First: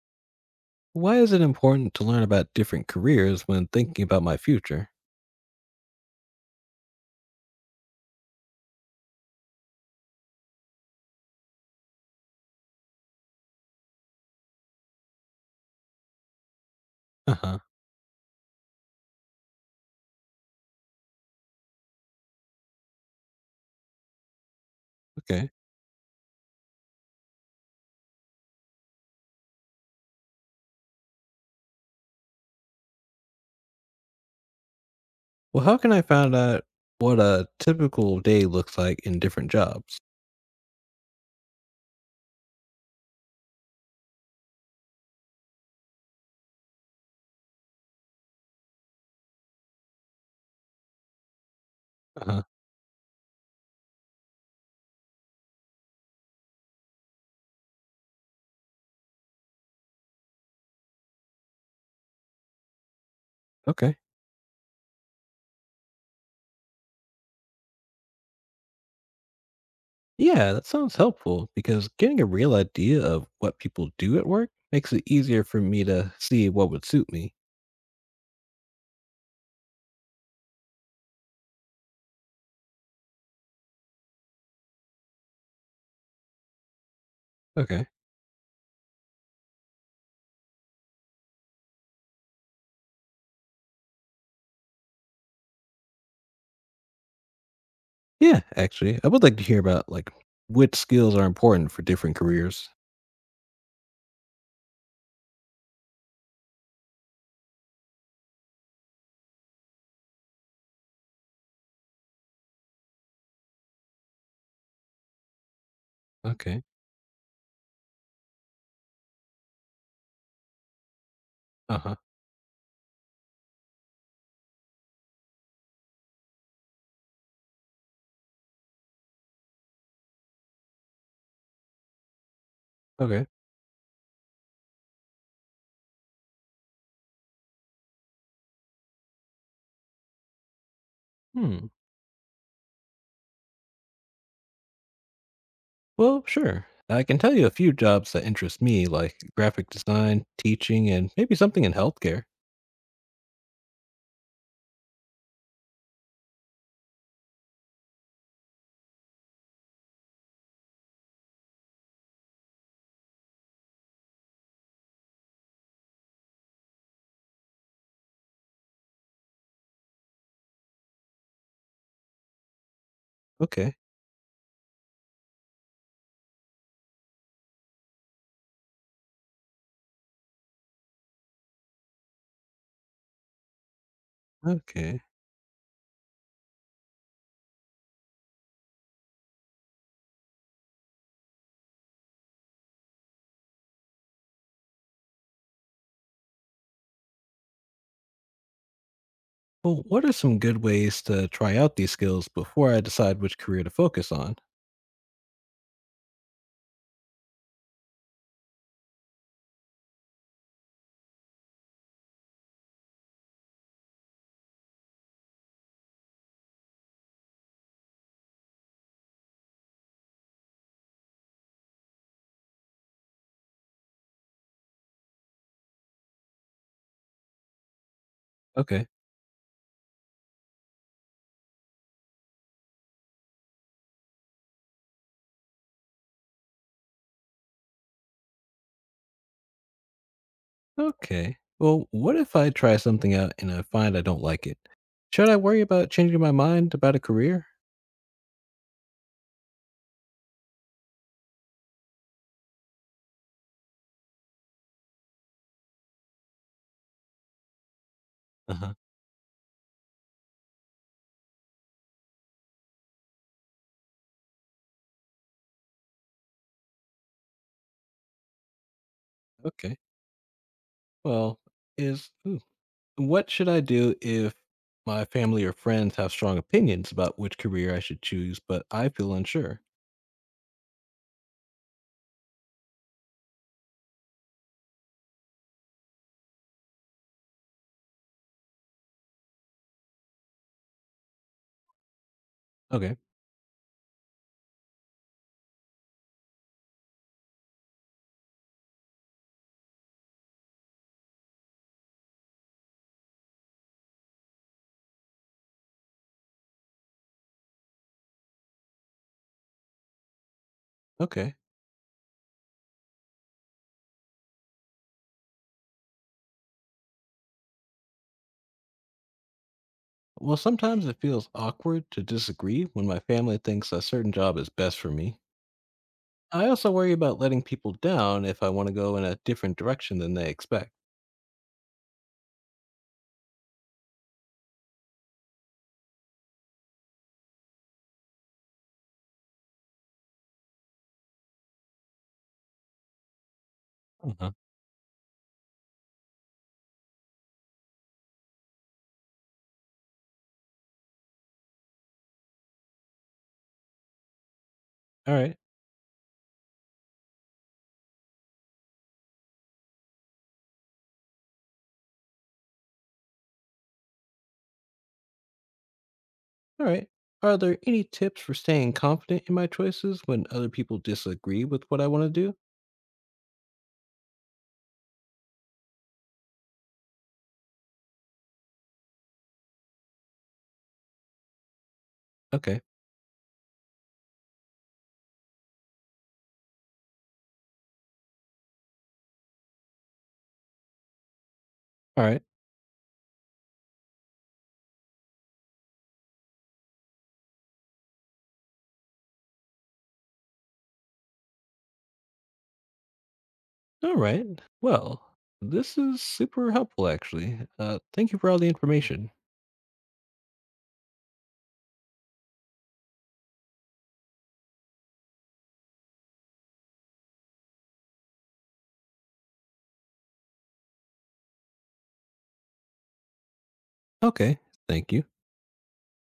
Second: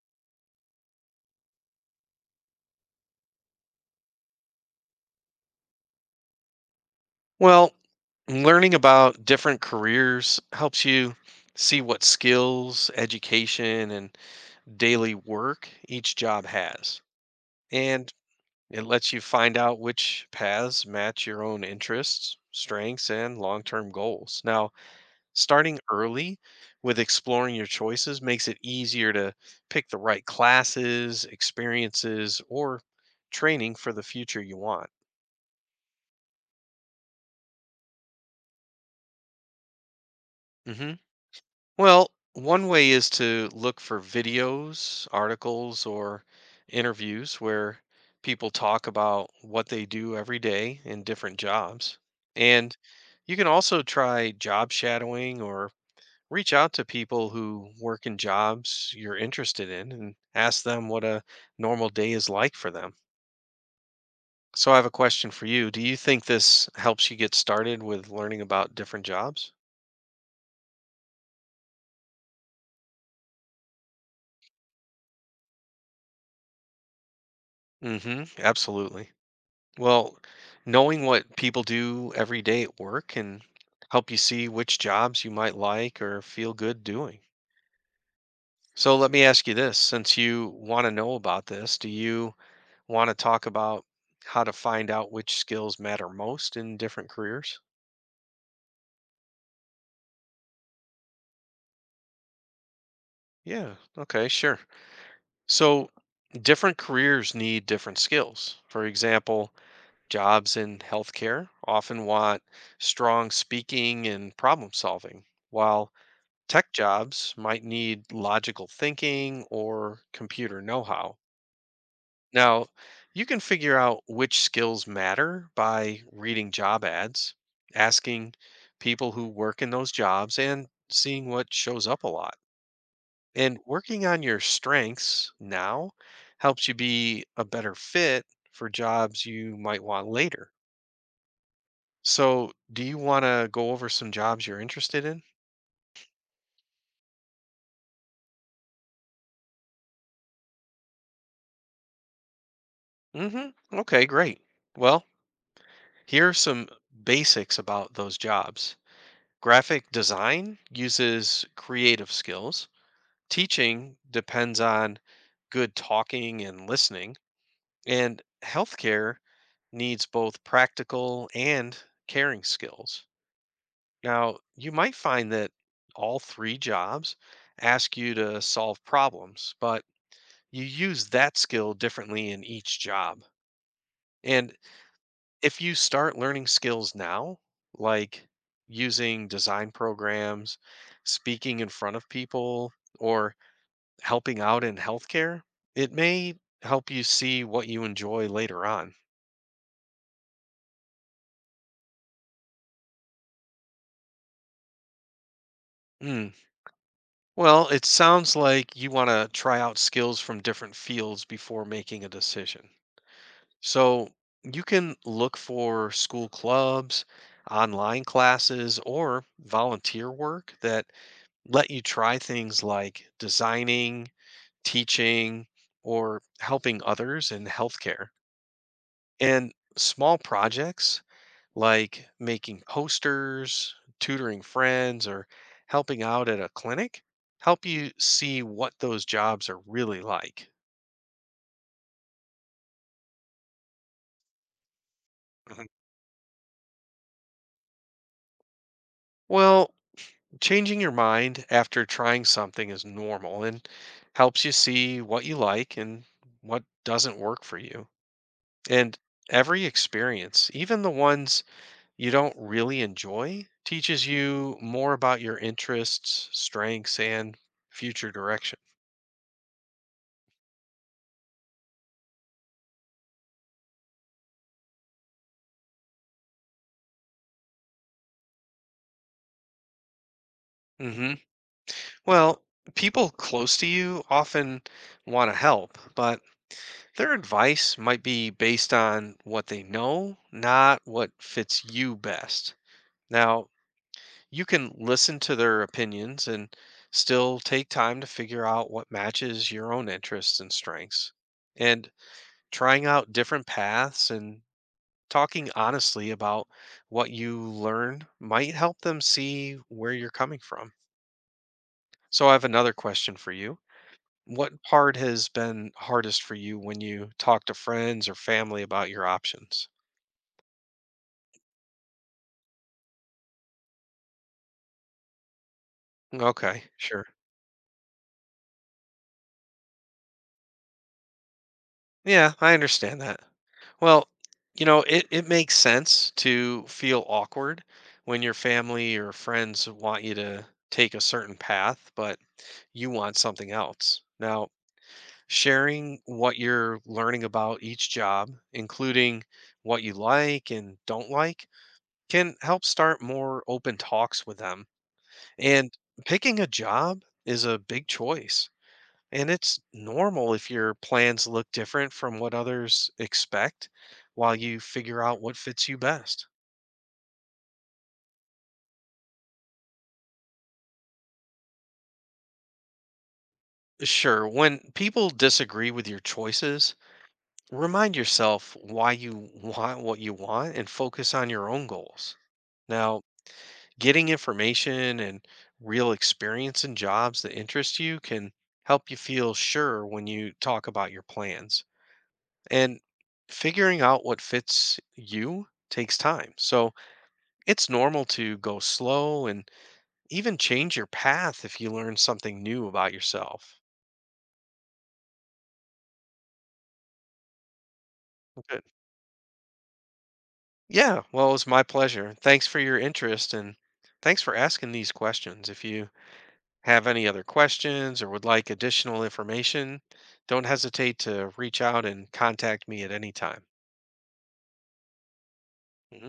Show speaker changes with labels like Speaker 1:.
Speaker 1: Why is it important to learn about different careers when thinking about my future?
Speaker 2: Well, learning about different careers helps you see what skills, education, and daily work each job has.
Speaker 1: Uh huh.
Speaker 2: And it lets you find out which paths match your own interests, strengths, and long term goals. Now,
Speaker 1: Okay.
Speaker 2: starting early with exploring your choices makes it easier to pick the right classes, experiences, or training for the future you want.
Speaker 1: Well, how can I find out what a typical day looks like in different jobs?
Speaker 2: hmm Well, one way is to look for videos, articles, or interviews where people talk about what they do every day in different jobs.
Speaker 1: Uh huh.
Speaker 2: And you can also try job shadowing or reach out to people who work in jobs you're interested in and ask them what a normal day is like for them.
Speaker 1: Okay.
Speaker 2: So, I have a question for you. Do you think this helps you get started with learning about different jobs?
Speaker 1: Yeah, that sounds helpful because getting a real idea of what people do at work makes it easier for me to see what would suit me.
Speaker 2: Mm hmm, absolutely. Well, knowing what people do every day at work can help you see which jobs you might like or feel good doing.
Speaker 1: Okay.
Speaker 2: So let me ask you this, since you want to know about this, do you want to talk about how to find out which skills matter most in different careers?
Speaker 1: Yeah, actually, I would like to hear about like which skills are important for different careers.
Speaker 2: Yeah, okay, sure. So different careers need different skills. For example, jobs in healthcare often want strong speaking and problem solving, while
Speaker 1: Okay.
Speaker 2: tech jobs might need logical thinking or computer know how.
Speaker 1: Uh huh.
Speaker 2: Now, you can figure out which skills matter by reading job ads, asking people who work in those jobs, and seeing what shows up a lot.
Speaker 1: Okay.
Speaker 2: And working on your strengths now helps you be a better fit for jobs you might want later.
Speaker 1: Hmm.
Speaker 2: So, do you want to go over some jobs you're interested in?
Speaker 1: Well, sure. I can tell you a few jobs that interest me, like graphic design, teaching, and maybe something in healthcare.
Speaker 2: Mhm. Okay, great. Well, here are some basics about those jobs. Graphic design uses creative skills. Teaching depends on good talking and listening. And healthcare needs both practical and caring skills.
Speaker 1: Okay,
Speaker 2: Now, you might find that all three jobs ask you to solve problems, but you use that skill differently in each job. And
Speaker 1: okay.
Speaker 2: if you start learning skills now, like using design programs, speaking in front of people, or helping out in healthcare, it may help you see what you enjoy later on.
Speaker 1: Well, what are some good ways to try out these skills before I decide which career to focus on?
Speaker 2: Hmm. Well, it sounds like you want to try out skills from different fields before making a decision. So you can look for school clubs, online classes, or volunteer work that let you try things like designing, teaching, or helping others in healthcare.
Speaker 1: Okay,
Speaker 2: And small projects like making posters, tutoring friends, or helping out at a clinic help you see what those jobs are really like.
Speaker 1: okay. Well, what if I try something out and I find I don't like it? Should I worry
Speaker 2: Mhm.
Speaker 1: about changing my mind about a career?
Speaker 2: Well, changing your mind after trying something is normal and helps you see what you like and what doesn't work for you.
Speaker 1: Uh huh.
Speaker 2: And every experience, even the ones you don't really enjoy teaches you more about your interests, strengths, and future direction.
Speaker 1: Okay. Well, is ooh, what should I do if my family or friends have strong opinions about which career I should choose, but I feel unsure?
Speaker 2: hmm Well, people close to you often want to help, but their advice might be based on what they know, not what fits you best.
Speaker 1: Okay,
Speaker 2: Now, you can listen to their opinions and still take time to figure out what matches your own interests and strengths. And trying out different paths and talking honestly about what you learn might help them see where you're coming from.
Speaker 1: okay.
Speaker 2: So I have another question for you. What part has been hardest for you when you talk to friends or family about your options?
Speaker 1: Well, sometimes it feels awkward to disagree when my family thinks a certain job is best for me. I
Speaker 2: Okay,
Speaker 1: also worry
Speaker 2: sure.
Speaker 1: about letting people down if I want to go in a different direction than they expect.
Speaker 2: Yeah, I understand that. Well, you know, it makes sense to feel awkward when your family or friends want you to take a certain path, but you want something else.
Speaker 1: Uh-huh.
Speaker 2: Now, sharing what you're learning about each job, including what you like and don't like, can help start more open talks with them.
Speaker 1: All right,
Speaker 2: And picking a job is a big choice. And it's normal if your plans look different from what others expect while you figure out what fits you best.
Speaker 1: all right. Are there any tips for staying confident in my choices when other people disagree with what I want to do?
Speaker 2: Sure, when people disagree with your choices, remind yourself why you want what you want and focus on your own goals.
Speaker 1: Okay,
Speaker 2: Now, getting information and real experience in jobs that interest you can help you feel sure when you talk about your plans.
Speaker 1: all right.
Speaker 2: And figuring out what fits you takes time. So it's normal to go slow and even change your path if you learn something new about yourself.
Speaker 1: All right. Well, this is super helpful, actually. Thank you for all the
Speaker 2: Good.
Speaker 1: information.
Speaker 2: Yeah, well, it was my pleasure. Thanks for your interest and thanks for asking these questions. If you have any other questions or would like additional information, don't hesitate to reach out and contact me at any time.
Speaker 1: Okay. Thank you.
Speaker 2: Mhm.